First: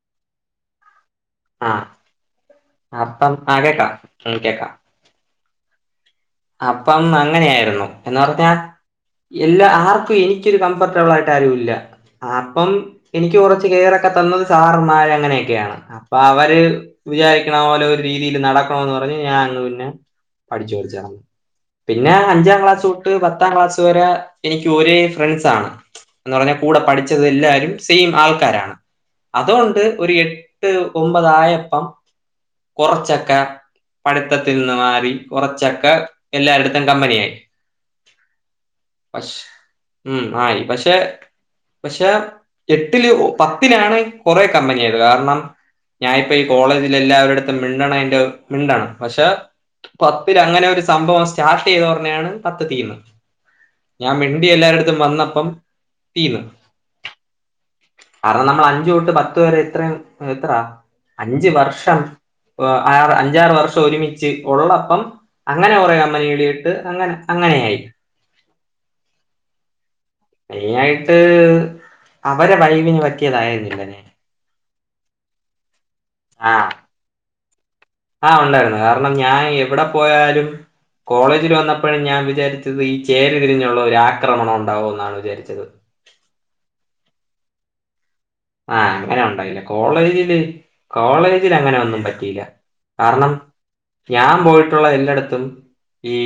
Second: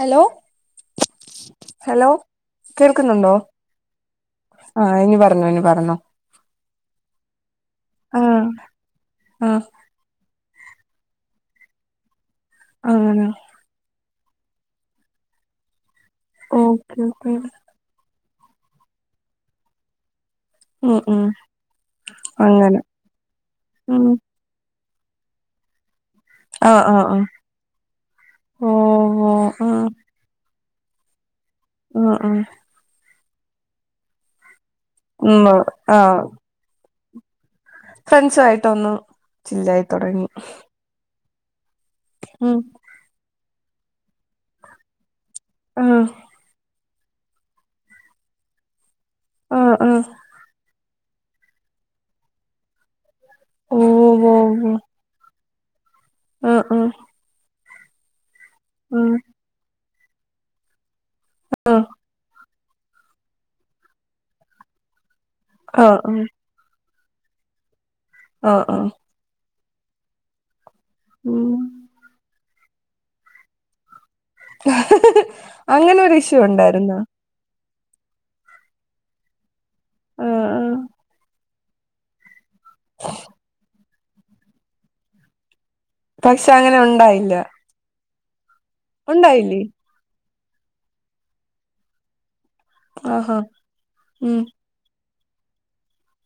Hello ആഹ് hello അപ്പം ആ കേക്കാം ആഹ് കേക്കാം ആ ഇനി പറഞ്ഞോ ഇനി പറഞ്ഞോ അപ്പം അങ്ങനെയാരുന്നു എന്ന് ആഹ് പറഞ്ഞ ആഹ് എല്ലാ ആർക്കും ഇനി ഇക്ക് കംഫർട്ടബിൾ ആയിട്ട് ആരും ഇല്ല അപ്പം അങ്ങനെ എനിക്ക് കുറച്ച് റൊക്കെ തന്നത് സാറമാര അങ്ങനെയൊക്കെയാണ് അപ്പോ അവര് ഓക്കെ ഓക്കെ വിചാരിക്ക്ണ പോലെ ഒര് രീതിയിൽ നടക്കണന്ന് പറഞ്ഞ് ഞാൻ അങ്ങ് പിന്നെ ഉം പഠിച്ചുഠിച്ചരുന്നു. ഉം പിന്നെ അഞ്ചാം അങ്ങനെ ക്ലാസ് തൊട്ട് പത്താം ക്ലാസ് വരെ ഉം എനിക്ക് ഒരേ ഫ്രണ്ട്സ ആണ്. എന്ന് പറഞ്ഞാ കൂടെ ആഹ് ആഹ് പഠിച്ചത് ആഹ് എല്ലാവാരും സെയിം ആൾക്കാരാണ് ഓഹ് ഓഹ് അതുകൊണ്ട് ആഹ് ഒരു എ എട്ട് ഒമ്പത് ആയം ആ ആ കുറച്ചൊക്കെ പഠിത്തത്തിൽ നിന്ന് മാറി ഉം കുറച്ചൊക്കെ ആഹ് എല്ലായിരുടത്തും കമ്പനിയായി. ഫ്രണ്ട്സു ആയിട്ടൊന്ന് പക്ഷ ചില്ലായി ഉം തൊടങ്ങി ആയി പക്ഷെ പക്ഷെ ഉം എട്ടില് പത്തിലാണ് കുറെ കമ്പനിയത് കാരണം ആഹ് ഞാനിപ്പ ഈ കോളേജിൽ എല്ലാവരുടെ അടുത്തും മിണ്ടണം അതിന്റെ മിണ്ടണം പക്ഷെ ആഹ് ആഹ് പ അ അങ്ങനെ ഒരു സംഭവം സ്റ്റാർട്ട് ചെയ്തോഞ്ഞാണ് പത്ത് തീർന്നത് ഞാൻ ഓഹ് മിണ്ടി ഓഹ് എല്ലായിടത്തും വന്നപ്പം തീന്നു ആഹ് ആഹ് കാരണം നമ്മൾ അഞ്ചു തൊട്ട് ആഹ് പത്ത് വരെ എത്രയും എത്രാ അഞ്ച് വർഷം അഞ്ചാറ് വർഷം ഒരുമിച്ച് ഉള്ളപ്പം അങ്ങനെ ആഹ് കുറെ ആഹ് കമ്പനി എളിട്ട് അങ്ങനെ അങ്ങനെയായി ആഹ ആ മെയിന ആയിട്ട് ഉം അവരെ വൈവിന് പറ്റിയതായിരുന്നില്ല ഞാന് അങ്ങനെൊ ഒരു ഇഷ്യു ഉണ്ടായിരുന്നോ ആഹ ഉണ്ടായിരുന്നു കാരണം ഞാൻ എവിടെ ആഹ് പോയാലും ആഹ് കോളേജിൽ വന്ന ഇപ്പോഴും ഞാൻ വിചാരിച്ചത് ഈ ചേരിതിരിഞ്ഞുള്ള ഒരു ആക്രമണം ഉണ്ടാവോ എന്നാണ് വിചാരിച്ചത്. പക്ഷെ അങ്ങനെ ഉണ്ടായില്ല ആഹ അങ്ങനെ ഉണ്ടായില്ല ഉണ്ടായില്ലേ കോളേജില് കോളേജിൽ അങ്ങനെ ഒന്നും പറ്റിയില്ല. കാരണം ആഹാ ഞാൻ ഉം പോയിട്ടുള്ള എല്ലായിടത്തും ഈ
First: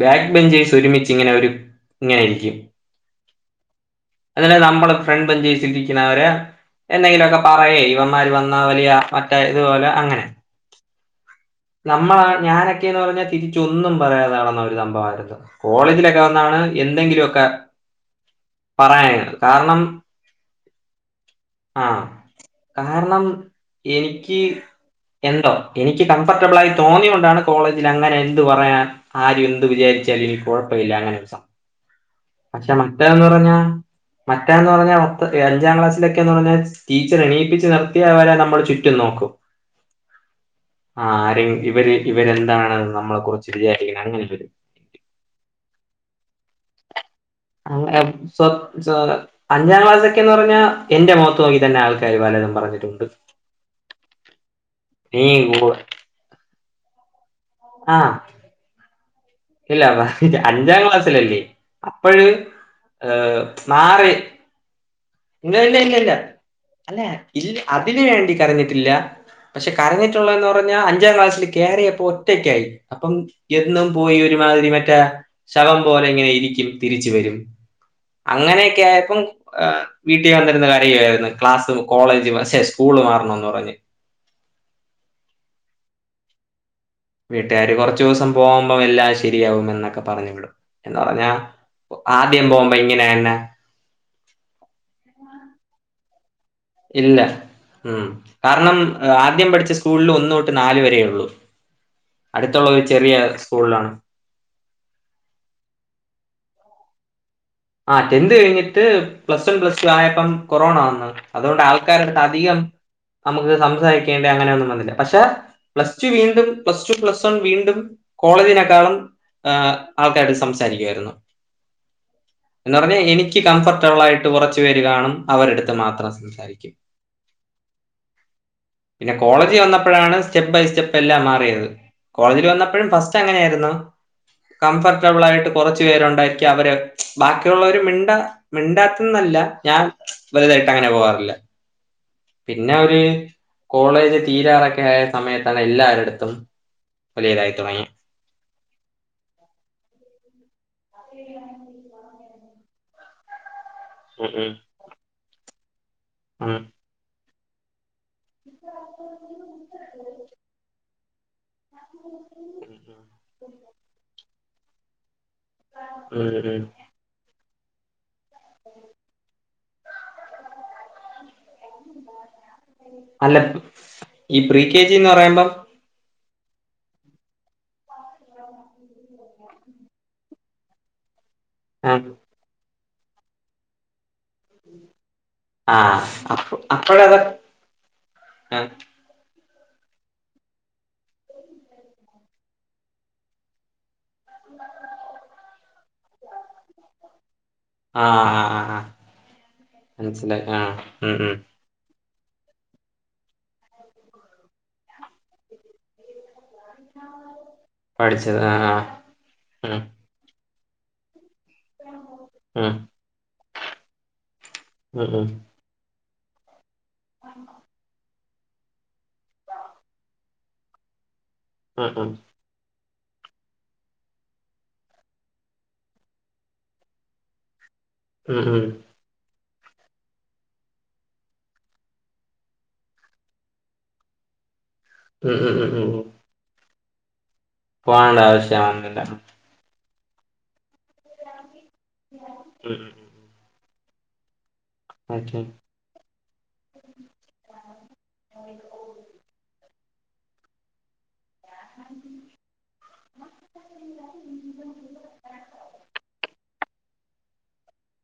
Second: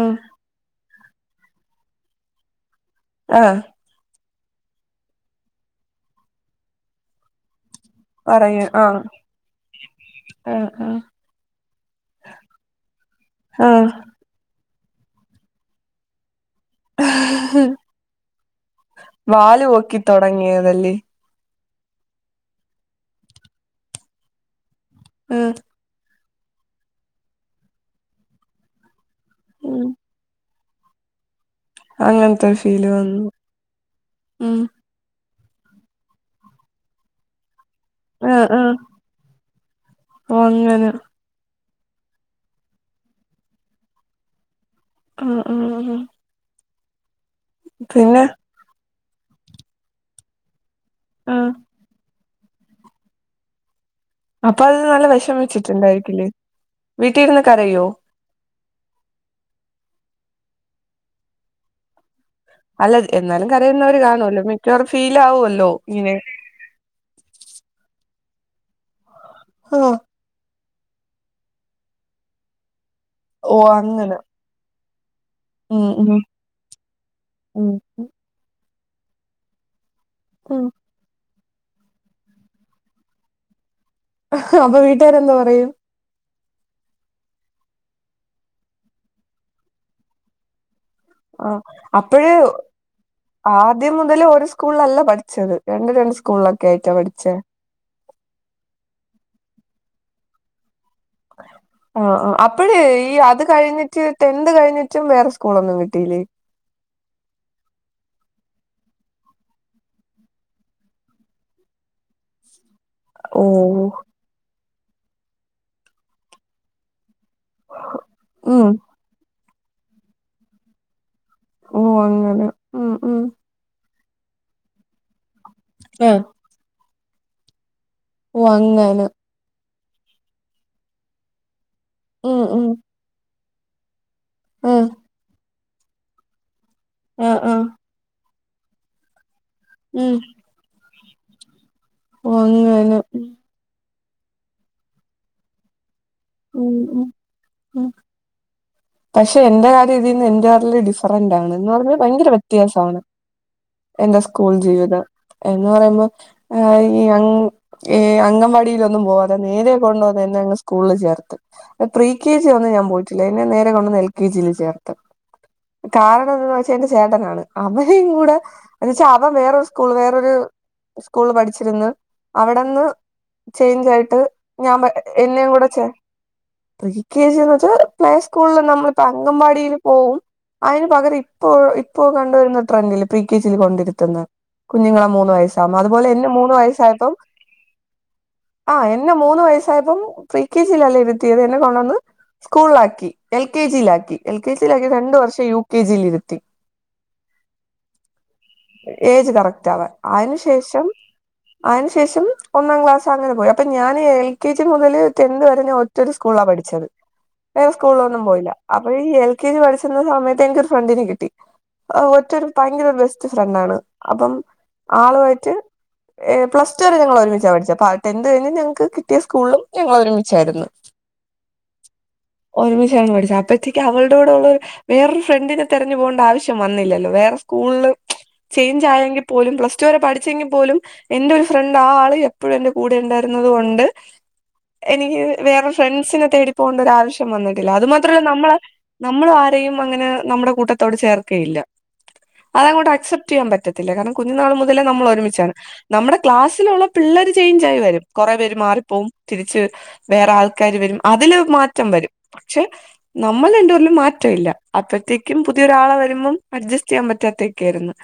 ആഹ് ബാക്ക് ബെഞ്ചീസ് ഒരുമിച്ച് ഇങ്ങനെ ഒരു ഇങ്ങനെയിരിക്കും ആഹ അതിന് നമ്മള് ഫ്രണ്ട്ും ജീവിച്ചിരിക്കുന്നവരെ എന്തെങ്കിലുമൊക്കെ പറയ ഇവ വന്ന വലിയ മറ്റേ ഇതുപോലെ അങ്ങനെ ആ ആ നമ്മള ഞാനൊക്കെയന്ന് പറഞ്ഞാൽ ആഹ് തിരിച്ചൊന്നും പറയാതാണുന്ന ഒരു സംഭവമായിരുന്നു കോളേജിലൊക്കെ വന്നാണ് എന്തെങ്കിലുമൊക്കെ ആഹ് പറയാനാണ് വാല് കാരണം പൊക്കി തൊടങ്ങിയതല്ലേ ആഹ കാരണം എനിക്ക് ആഹ് എന്തോ എനിക്ക് കംഫർട്ടബിൾ ആയി തോന്നിയൊണ്ടാണ് കോളേജിൽ അങ്ങനെ എന്ത് പറയാൻ ആരും എന്ത് ഉം വിചാരിച്ചാലും എനിക്ക് കുഴപ്പമില്ല അങ്ങനെ ദിവസം അങ്ങനത്തെ ഒരു പക്ഷ ഫീല് മറ്റേന്ന് വന്നു പറഞ്ഞാ ഉം മറ്റേന്ന് പറഞ്ഞാ ഇപ്പൊക്കെഅഞ്ചാ ക്ലാസിലൊക്കെന്ന് പറഞ്ഞാൽ ടീച്ചർ എണീപ്പിച്ച് നിർത്തിയവരെ നമ്മള് ചുറ്റും നോക്കും. ഓങ്ങനെ ആ ആരെ ഇവര് ഇവരെന്താണെന്ന് നമ്മളെ കുറച്ച് വിചാരിക്കണ അങ്ങനെര് ആഹ് ആ [unintelligible] അഞ്ചാ ക്ലാസ്സൊക്കെന്ന്പറഞ്ഞാ എന്റെ മോത്ത് ആഹ് നോക്കിറ്റന്നെ ആൾക്കാര്പലതും പറഞ്ഞിട്ടുണ്ട്. അപ്പൊഅത് നല്ല നീ വെഷം വെച്ചിട്ടുണ്ടായിരിക്കില്ലേ വീട്ടിൽ ഇരുന്ന് കരയോ? ആഹ് ഇല്ല അഞ്ചാ ക്ലാസ്സിലല്ലേ അപ്പഴ്‌ അല്ല ഏഹ് എന്നാലും കരയുന്നവര് മാറി കാണുവല്ലോ മിക്കവാറും ഫൈലാ ഇല്ലഇല്ലഇല്ലല്ല അല്ലേ ഇല്ല അതിന് വേണ്ടി കരഞ്ഞിട്ടില്ല ആഹ് പഷേകരഞ്ഞിട്ട് ട്ടൊള്ളെന്ന്പറഞ്ഞഅഞ്ചാക്ലാസില് കേറിയപ്പോ ഒറ്റക്ക്യായി അപ്പം ഓ എന്നും പോയി അങ്ങനെ ഒരു രിതിരി മറ്റേശവം ഉം പോലെ ഉം ഇങ്ങനെഇരിക്കും തിരിച്ച് വെരും ഉം അങ്ങനെയക്കെ ആയപ്പം ആഹ് വീട്ടി ഉം വന്നിരുന് കരയുവാരുന്നു ക്ലാസും, കോളേജ് ഷെ സ്കൂള് മാറണംന്ന് പറഞ്ഞ് അപ്പൊ വീട്ടാര് എന്ത്‌ പറയും വീട്ട്കാര് കൊറച്ചൂസം പോമ്പോ എല്ലാം ശരിയാകുമെന്നൊക്കെപറഞ് വിടും എന്ന് പറഞ്ഞാ ആഹ് ആദ്യം ബോമ്പോ ഇങ്ങനെയെന്ന ദ്യം മുതല് ഒര് സ്കൂളിലല്ല പഠിച്ചത് രണ്ട് രണ്ട് സ്കൂളില ഇല്ല ഉം കാരണം ആദ്യം പഠിച്ചസ്കൂള്ല് ഒന്നൊട്ട് നാല് വരെയൊള്ളൂ ആ ആഹ് അപ്പഴേ ഈ അത് സ്കൂളിലാണ് കഴിഞ്ഞിട്ട് ടെൻന്ത് കഴിഞ്ഞിട്ടും വേറെ സ്കൂളൊന്നും കിട്ടീല്ലേ ആഹ് ടെൻന്ത്‌ കെയ്ഞ്ഞിട്ട് പ്ലസ്വൺ പ്ലസ്ടു ആയപ്പം കൊറോണ വന്ന് അതോണ്ട് ആൾക്കാരെട്‌ത്ത് അധികം ഓ നമക്ക് സംസാരിക്കേണ്ടേ അങ്ങനെയൊന്നും വന്നില്ല പഷേ പ്ലസ്ടു വീണ്ടും പ്ലസ്ടു പ്ലസ് പ്പം വീണ്ടും ഉം കോളേജിനെക്കാളും ആഹ് ആൾക്കാരോട് സംസാരിക്കുവായിരുന്നു ഓ അങ്ങനെ എന്ന് ഉം പറഞ്ഞാ ഉം എനിക്ക് കംഫർട്ടബിൾ ആയിട്ട് കൊറച്ച് പേര്കാണും അവരെട്‌ത്ത് ആ മാത്രം സംസാരിക്കും ഓ അങ്ങനെ കോളേജിവന്നപ്പഴാണ് സ്റ്റെപ്പ്ബൈ സ്റ്റെപ്പെല്ലാം മാറിയത് ഉം കോളേജിൽ ഉം വന്നപ്പഴുംഫസ്റ്റ് അങ്ങനെയാര്ന്നു ആ കംഫർട്ടബിൾ ആയിട്ട് കൊറച്ച് പേരുണ്ടായിരിക്കും അവര് ആ ആ ബാക്കിയുള്ളവര് മിണ്ട മിണ്ടാത്ത് നല്ല ഞാൻ ഉം വലുതായിട്ട് അങ്ങനെ പോവാറില്ല ഓ പിന്നെ അങ്ങനെ ഒര് കോളേജ് തീരാറൊക്കെ ആയ സമയത്താണ് എല്ലാരെട്‌ത്തും ഉം ഉം വലിയതായിതൊടങ്ങി പഷെ എന്റെ കാര്യ ഇതിന്ന് എന്റെ കാട്ടിലും ഡിഫറന്റാണ് എന്ന് പറഞ്ഞാ ഭയങ്കര വെത്യാസാണ് എന്റെ സ്കൂൾ ജീവിതം എന്ന് പറയുമ്പോ [unintelligible] ഏ അംഗൻവാടിലൊന്നും പോവാതെ നേരെ കൊണ്ടൊന്നെ എന്നങ്ങ് സ്കൂളില് ചേർത്തു പ്രീ കെ ജിഒന്നും ഞാൻ പോയിട്ടില്ല എന്നെ നേരെ കൊണ്ടന്ന് എൽ കെ ജില് ചേർത്തു കാരണം എന്താന്ന് വെച്ച ചേട്ടനാണ് അവനും കൂടെ എന്ന് വെച്ചാ അവൻ വേറൊരു സ്കൂൾ വേറൊര് സ്കൂള് പഠിച്ചിരുന്ന് അവിടെന്ന് അല്ല ചേയ്ഞ്ചായിട്ട് ഈ പ്രീ കെ ഞാബ ജി എന്ന് എന്നേ പറയുമ്പം കുടെ ചേ പഠിക്കാൻ ചെന്ന്ട്ട് പ്ലെ സ് കൂള് നമ്മളിപ്പോ അഗംവാടില് പോവും അയ്ന് പകരം ഇപ്പോ ആ, ഇപ്പോ കൊണ്ടുവന്ന ട്രെൻഡില് പ്രികെജില്കൊണ്ടിരുത്തുന്ന കുഞ്ഞുങ്ങളെ മൂന്ന് വയസ് ആ അത്പോലെ എന്നെമൂന്ന് അപ്പ- വയസായപ്പോ അപ്പോഴത് ആ എന്നെ ന്നെ മൂന്ന് വയസായപ്പം പ്രീ കെ ജിയിലല്ലഇരുത്തിയത് എന്നെ കൊണ്ടന്ന് സ്കൂളാക്കി എൽ കെ ജി ലാക്കി എൽ കെ ജി കയിഞ്ഞ് രണ്ട് വർഷം യു കെ ജി ല് ഇരുത്തി ആ ആ, ആ, ഏജ് കറക്റ്റ് ആവാൻ മനസ്സിലായി ആ ആയ്ന്ശേഷം ഉം, ഉം. അയ്ന്ശേഷം ഒന്നാക്ലാസ് അങ്ങനെ പോയി അപ്പൊ ഞാന് എൽ കെ ജി മുതല് ടെൻത് വരെ ഞാ ഒറ്റൊരു സ്കൂളില പഠിച്ച് സ്കൂളിലൊന്നും പഠിച്ചത് പോയില്ല ആ ആ അപ്പോ ഈ എൽ കെ ജി ഉം, പഠിക്കുന്ന സമയത്ത് എനിക്ക് ഒരു ഫ്രണ്ടിനെ കിട്ട ഒറ്റൊരു ഉം. ഭയങ്കര ഒരു ബെസ്റ്റ് ഫ്രണ്ട് ആണ് അപ്പം ഉം ഉം ആളുവായിറ്റ് പ്ലസ്സ്ടു വരെ ഞങ്ങൾ ഒരുമിച്ചാ പഠിച്ചെ ടെൻത് കഴിഞ്ഞ് ഞങ്ങൾക്ക് കിട്ടിയ സ്കൂളും ഞങ്ങൾ ഒരുമിച്ചായിരുന്നു ഉം ഉം ഒരുമിച്ചാണ് പഠിച്ചത് അപ്പോഴത്തേക്ക് അവൾടെ കൂടെ ഉള്ള ഒരു വേറൊരു ഫ്രണ്ടിനെ തെരഞ്ഞ് പോവണ്ട ആവശ്യം വന്നില്ലല്ലോ വേറെ സ്കൂൾള് ഉം ഉം ചൈഞ്ചായെങ്കി പോലും പ്ലസ്ടു വരെ പഠിച്ചെങ്കി പോലും എന്റെ ഒരു ഫ്രണ്ട് ആ ആള് എപ്പഴും എന്റെ കൂടെ ഇണ്ടായിര്ന്നത് കൊണ്ട് എനിക്ക് ഉം വെ ഉം വേറെ ഉം ഉം ഫ്രണ്ട്സിനെ തേടി പോവണ്ട ഒരാവശ്യം വന്ന്ട്ടില്ല അത് മാത്രല്ല പോവണ്ട നമ്മളെ ആവശ്യം വന്നില്ല നമ്മള് ആ ആരെയും അങ്ങനെ നമ്മടെ കൂട്ടത്തോട് ചേർക്കെയില്ല അത് ഉം ഉം അങ്ങോട്ട് ഉം. അക്സെപ് റ്റിയ്യാൻ പറ്റത്തില്ല കാരണം കുഞ്ഞുനാൾ മുതലേ നമ്മള് ഓക്കെ ഒരുമിച്ചാണ് നമ്മടെ ക്ലാസ്സിലുള്ള പിള്ളേര് ചൈഞ്ചായി വെരും കാെറേ പേര് മാറിപ്പോവും തിരിച്ച് വെരും വേറെ ആൾക്കാര് വെരും അതിലും മാറ്റം വരും പക്ഷെ നമ്മള് രണ്ട്പേര്ലും മാറ്റം ഇല്ല അപ്പഴ്ത്തേക്കും പുതിയൊരാളെ വരുമ്പം അഡ്ജസ്റ്റ് ചെയ്യാൻ പറ്റാത്ത ഒക്കെയേര്ന്നു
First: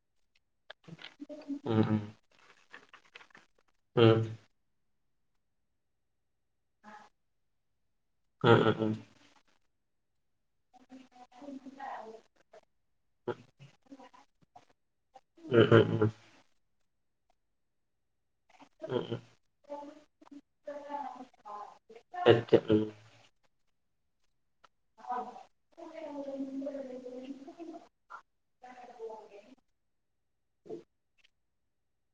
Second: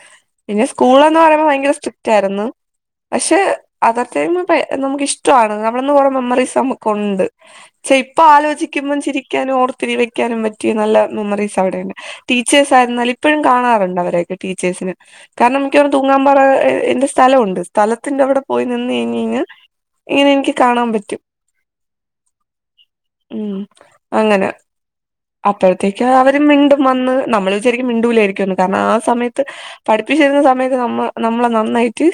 പിന്നെ സ്കൂൾന്ന് പറയുമ്പാെ ഭയങ്കര ഉം ഉം സ്ട്രിക്റ്റായിരുന്നു പക്ഷെ അതർ ഉം ഉം ടൈമ് ഇപൈ നമുക്ക് ഇഷ്ടവാണ് നമ്മള്ന്ന് കാെറേ മെമ്മറീസ് നമു ക്കുണ്ട് പക്ഷെ ഇപ്പ ഉം ആലോചി ഉം ഉം രിക്കാനും ഓർത്തിരി വെക്കാനും പറ്റിയ നല്ല മെമ്മറീസ് അവിടെയുണ്ട് ടീച്ചേഴ്സ് ആയിര്ന്നാല് ഇപ്പഴും കാണാറുണ്ട് അവരയെക്കെ ടീച്ചേഴ്സിന് കാരണം ഉം ഉം മിക്കവാറും ഉം തൂങ്ങാൻപറ എന്റെ സ്ഥലവുണ്ട് സ്ഥലത്തിന്റെ അവടെ പോയി നിന്ന് ഉം കെയിഞ്ഞൈഞ്ഞാ ഇങ്ങനെ എനിക്ക് കാണാൻ പറ്റും നെറ്റ് ഉം ഉം അങ്ങനെ അപ്പഴത്തേക്കത് അവര് മിണ്ടും വന്ന് നമ്മള് വിചാരിക്കും മിണ്ടൂലേര്ക്കുംന്ന് കാരണം ആ സമയത്ത് പഠിപ്പിച്ചിര്ന്ന സമയത്ത് നമ്മള് നമ്മളെ നന്നായി റ്റ്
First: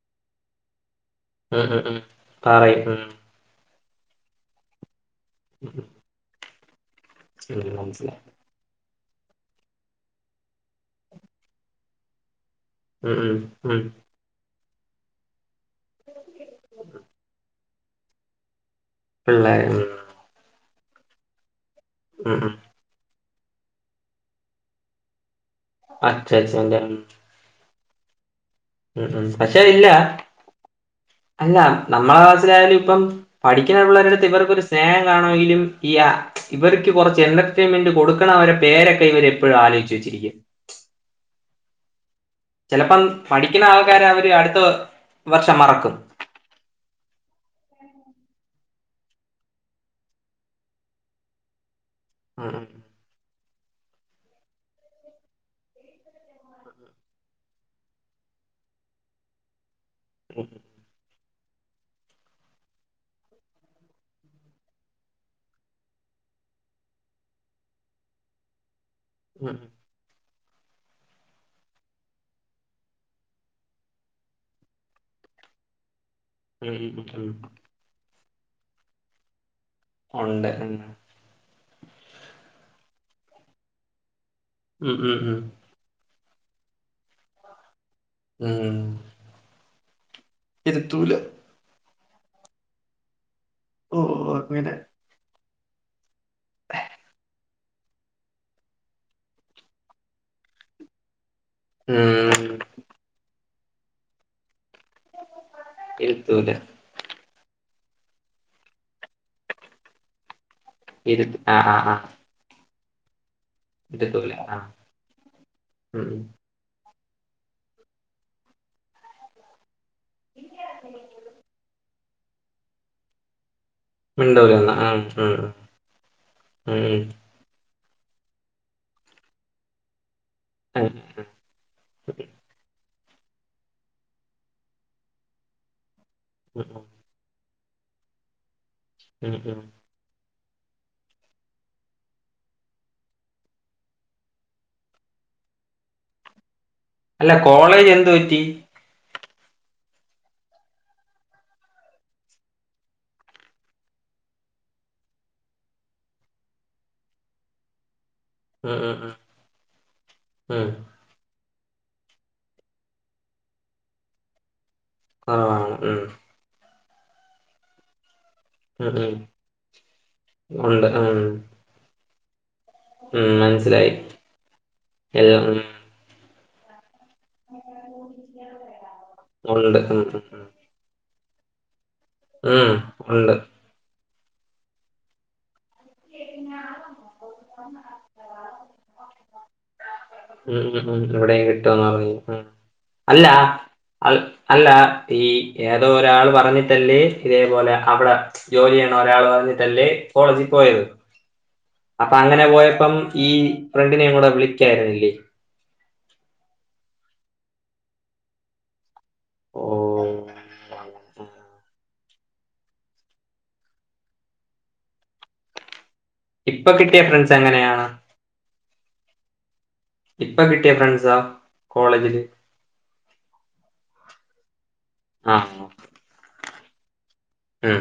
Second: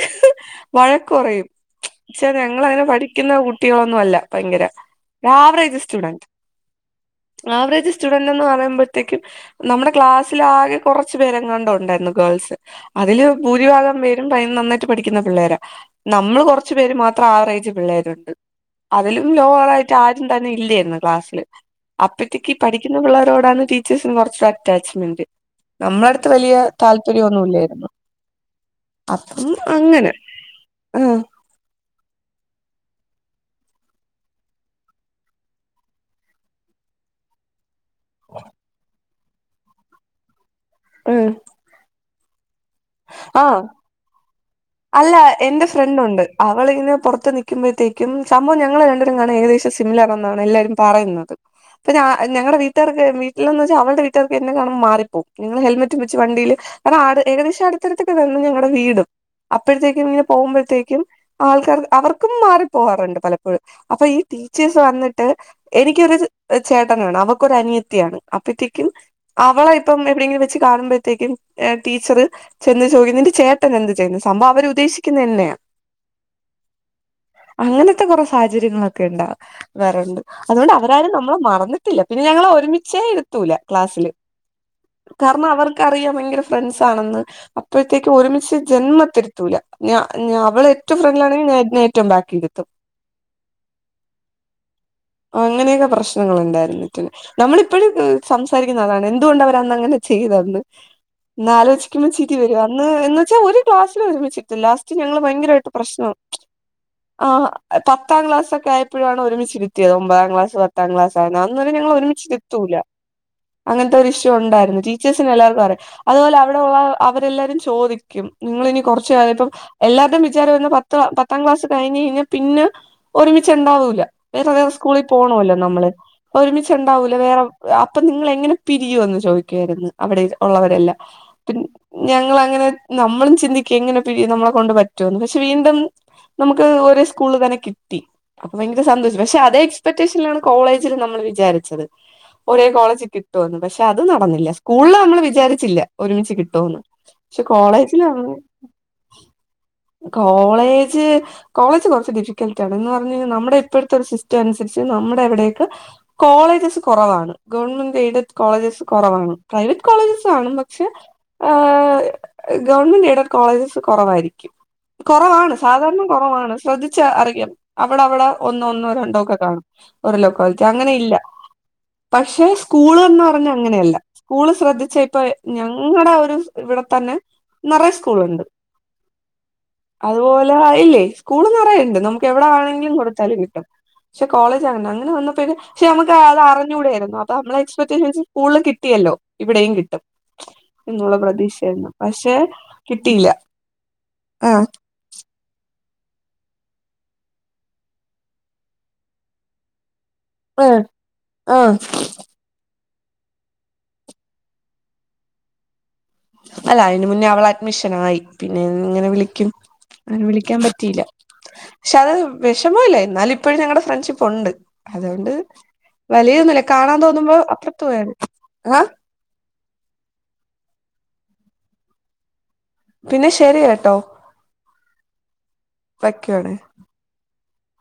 വഴക്ക് പറയും ഉം ഉം ഉം ച്ചെ ഞങ്ങള് അങ്ങനെ പറയും ഉം പഠിക്കുന്ന കു ട്ടിയോളൊന്നും അല്ല ഭയങ്കര ഉം ഒരാവറേജ് ഉം. സ്റ്റുഡന്റ് ഉം, ആവറേജ് മനസ്സിലായി സ്റ്റുഡന്റെന്ന് പറയുമ്പഴ് ത്തേക്കും നമ്മടെ ക്ലാസ്സില് ആകെ കാെറച്ച് പേരെങ്ങാണ്ടൊ ഉണ്ടായിരുന്നു ഗേൾസ് ഉം അതില് ഉം ഉം ഭൂരിഭാഗം പേരും ഭയന്ന് നന്നായിട്ട് പഠിക്ക്ന്ന പിള്ളേരാ നമ്മള് കാെറച്ചു പേര് മാത്രം ആവറേജ് പിള്ളേരുണ്ട് അതിലും പിള്ളേര് ഉം ലോവറായിട്ട് ഉം ആരും തന്നെ ഇല്ലേര്ന്നു ക്ലാസ്സ്ല് അപ്പഴ്ത്തേക്ക് ഉം പഠി ക്ക്ന്ന പിള്ളേരോടാണ് ടീച്ചേഴ്സിന് കാെറച്ച് അറ്റാച്ച്മെന്റ് നമ്മളട്ത്ത് വെലിയ അച്ചച്ചന്റെ ഉം താല്പര്യ ഒന്നുംഇല്ലേര്ന്നു ഉം ഉം അപ്പം പക്ഷെ ഇല്ല അങ്ങനെ ആഹ് അല്ല നമ്മളെ ക്ലാസ്സിലായാലും ഇപ്പം പഠിക്ക്ന് പിള്ളേരെട്ത്ത് ഇവർക്കൊരു സ്നേഹം കാണുവെങ്കിലും ഈ ആ ഇവർക്ക് കാെറച്ച് എന്റർടൈൻമെന്റ് കൊടുക്കണവരെ പേരെക്കെ ഇവര് എപ്പഴും ആലോയിച്ചു വെച്ചിരിക്കും ഉം ചെലപ്പം ആ പഠിക്ക്ന്ന ആൾക്കാരെ അവര് അട്ത്തതോ അല്ല എന്റെ ഫ്രണ്ടുംഉണ്ട് അവളിങ്ങനെ പാെറത്ത് നിക്കുമ്പഴ്ത്തേക്കും സമ്പവം ഞങ്ങളെ രണ്ടുപേരും കാണാൻ ഏകദേശം സിമിലർ എന്നാണ് എല്ലവരും പറയുന്നത് ഇപ്പ ഞാ ഞങ്ങൾടെ ഉം വീട്ടുകാർ അതെ വീട്ട്ലെന്നാവെച്ചാ അവൾടെ വീട്ട്കാർക്ക് എന്നെ കാണുമ്പൊ മാറിപ്പോവും ഞങ്ങള് ഹെൽമറ്റും വെച്ച് വണ്ടിയില് ഒരാട് ഏകദേശം അട്ത്തട്ത്തെക്കെ തന്നെ ഞങ്ങളടെ വീടും അപ്പഴ്ത്തേക്കും ഇങ്ങനെ പോവുമ്പഴ്ത്തേക്കും ആൾക്കാർക്ക് അവർക്കും മാറി പോവാറ്ണ്ട് പലപ്പഴും അപ്പൊ ഈ ടീച്ചേഴ്സ് വന്ന്ട്ട് എനിക്കൊരു ചേട്ടനാണ് അവക്കൊരു അനിയത്തിയാണ് അപ്പഴ്ത്തേക്കും ഉം അവളായി ഇപ്പം എവിടെയങ്കിലും വെച്ച് കാണുമ്പഴ്ത്തേക്കും ഏഹ് ടീച്ചറ് ചെന്ന് ചോദിക്കും നിന്റെ ചേട്ടൻ എന്ത് ചെയ്യുന്നു സംഭവം അവര് ഉദ്ദേശിക്കുന്നത് എന്നെയാ ഉം ഉം ഉം ഉം അങ്ങനത്തെ കാെറേ സാഹചര്യങ്ങളൊക്കെ ഉണ്ടാകാറുണ്ട് ഉണ്ട് ഉം അതുകൊണ്ട് അവരാരും നമ്മളെ മറന്ന് ട്ടില്ല പിന്നെ ഞങ്ങളെ ഒരുമിച്ചേ ഇരുത്തൂല ക്ലാസ്സില് ഉം ഉം കാരണം അവർ കറിയ ഭയങ്കര ഫ്രണ്ട്സാണെന്ന് അപ്പോഴത്തേക്ക് ഒരുമിച്ച് ഉം ഉം ജന്മ ഇര്ത്തൂല ഞ ഞ അവള ഏറ്റവും ഇരുത്തൂല ഫ്രണ്ടിലാണെങ്കിൽ ഞ ഞ ഏറ്റവും ബാക്കിലെത്തും ഓ ഓ അങ്ങനെ അങ്ങനെയൊക്കെ പ്രശ്നങ്ങൾ ഉണ്ടായിരുന്നിട്ടന് നമ്മളിപ്പോഴും സംസാരിക്കുന്ന അതാണ് എന്തുകൊണ്ട് അവർ അന്നങ്ങനെ ചെയ്തന്ന് ഇന്നാലോചിക്കുമ്പോ ചി ഉം [unintelligible] അന്ന് എന്ന് വെച്ചാ ഒരു ക്ലാസ്സൽ ഒരുമിച്ചിട്ട് ലാസ്റ്റ് ഞങ്ങള് ഭയങ്കരമായിട്ട് പ്രശ്ന ഇരുത്തൂല ആഹ് പത്താംക്ലാസക്കെ ആയപ്പോഴാണ് ഒരുമിച്ചിരുത്തിയത് ഒമ്പതാം ക്ലാസ് പത്താം ഇരു ക്ലാസ്സാണ് ആ അന്നേര ആ ഞങ്ങളെ ആ ഒരുമിച്ച് എത്തൂല അങ്ങനത്തെ ഒരു ഇഷ്യൂ ഇരുത്തൂല ആ ഉണ്ടായിരുന്നു ടച്ചേഴ്സിന എല്ലാവക്കുംറിയ ഉം അതു പോലെ അ ടെള്ള അവരെല്ലാരും ചോദിക്കും നിങ്ങ ഇനി കൊറച്ചയപ്പം എല്ലര്ടേം വിചാരം വന്ന് പത്ത് പത്താം ക്ലാസ് കഴിഞ്ഞ് കഴിഞ്ഞാ പിന്നെ ഒരുമിച്ചുണ്ടാവൂല്ല വേറെ വേറെ മിണ്ടൂലന്ന് ഉം സ്കൂളിൽ പോകണല്ലോ നമ്മള് ഉം ഒരുമിച്ച്ണ്ടാവൂല വേറെ അപ്പൊ നിങ്ങള എങ്ങനെ പിരിയൂ എന്ന് ചോദിക്കായിരുന്നു അവിടെ ഉം ഉള്ളവരെല്ലാം പി ഞങ്ങളങ്ങനെ നമ്മളും ചിന്തിക്കും എങ്ങനെ പിരിയും നമ്മളെ കൊണ്ട് പറ്റുവോന്ന് പക്ഷെ വീണ്ടും നമുക്ക് ഉം ഒരേ സ്കൂളിൽ തന്നെ കിട്ടി അപ്പൊ ഭയങ്കര സന്തോഷം ഉം ഉം പക്ഷെ അതെ ഉം എസ്പെറ്റേഷൻലണ് കോളേജിലും നമ്മൾ വിചാരിച്ചത് ഒരേ കോളേജ് കിട്ടുമന്ന് പക്ഷെ അത് നടന്നില്ല സ്കൂളിൽ നമ്മൾ വിചാരിച്ചില്ല ഒരുമിച്ച് കിട്ടുമന്ന് അല്ല ഷേ കോളേജ് എന്ത് കോളേജിലാണ് പറ്റി കോളേജ് കോളേജ് കുറച്ച് ഡിഫിക്കൽട്ടാണ് എന്ന് പറഞ്ഞു കഴിഞ്ഞാ നമ്മുടെ ഇപ്പോഴത്തെ സിസ്റ്റംനുരിച്ച് നമ്മുടെ അവിടേക്ക് കോളേജസ് കുറവാണ് ഗവൺമെന്റ് എയ്ഡ ഉം കോളേജസ് ഉം ഉം കുറാണ് പ്രൈവറ്റ് കോളേജസ് കാണും ഉം പക്ഷെ ഗവൺമെന്റ് എയ്ഡ കോളേജസ് കുറവായിരിക്കും കുറവാണ് സാധാരണ കുറവാണ് ശ്രദ്ധിച്ച അറിയാം അവിടെ അവിടെ ഒന്നോ ഒന്നോ ഉം ഉം രണ്ടോ ഒക്കെ കാണും ഓര ലോക്ക ഉണ്ട് അങ്ങനെ ഇല്ല ഉം പക്ഷെ സ്കൂള്ന്ന് ഉം പറഞ്ഞ മനസ്സിലായി അങ്ങനെയല്ല സ്കൂള് ശ്രദ്ധിച്ച ഇപ്പൊ എല്ലാം ഉം ഞങ്ങടെ ഒരു ഇവിടെ തന്നെ നറയ സ്കൂളുണ്ട് ഉണ്ട് ഉ ഉ ഇയാളായില്ലേ സ്കൂൾ നിറയേണ്ട് നമുക്ക് എവിടെ ഉം ആണെങ്കിലും കൊടുത്താല് ഉണ്ട് കിട്ടും പക്ഷെ കോളേജ് അങ്ങനാ അങ്ങനെ വന്നപ്പേക് പക്ഷെ നമുക്ക് അതറിഞ്ഞുടെയിരുന്നു അപ്പോ നമ്മള എക്സ്പെക്ഷൻസ് സ്കൂളിൽ കിട്ടിയല്ലോ ഇവിടെയും കിട്ടും ഉ ഉ ഉ എന്നുള്ള ഇവിടെ കിട്ടുംന്ന് പ്രതീക്ഷയായിരുന്നു പറഞ്ഞ് പക്ഷെ അല്ല കിട്ടിയില്ല ആഹ് അല്ല ഈ ഏതോ ഒരാൾ പറഞ്ഞിട്ടല്ലേ ഇതേപോലെ അവിടെ ജോലിയാണ് ഒരാൾ പറഞ്ഞിട്ടല്ലേ കോളേജിൽ ആഹ് പോയത് ആഹ് അപ്പൊ അങ്ങനെ പോയപ്പം ഈ ഫ്രണ്ടിനെകൂടെ വിളിക്കായിരുന്നില്ലേ അല്ല അയിന് മുന്നേ അവള് അഡ്മിഷനായി പിന്നെ എങ്ങനെ വിളിക്കും ഓ അങ്ങനെ വിളിക്കാൻ പറ്റ് റ്റീലാ ക്ഷെ അത് വിഷമോല്ല എന്നാല ഇപ്പോഴും ഞങ്ങളടെ ഫ്രണ്ട്ഷിപ്പ് ഉണ്ട് അതുകൊണ്ട് വലിയൊന്നുല്ല ഇപ്പൊ കാണാൻ കിട്ടിയ തോന്നുമ്പോ ഫ്രണ്ട്സ് അപ്പുറത്ത എങ്ങനെയാണ് പോയര്ന്ന് ആ ഇപ്പൊ കിട്ടിയ ഫ്രണ്ട്സാ കോളേജില് പിന്നെ ശരി കേട്ടോ ആഹ് വക്യാണേ ഉം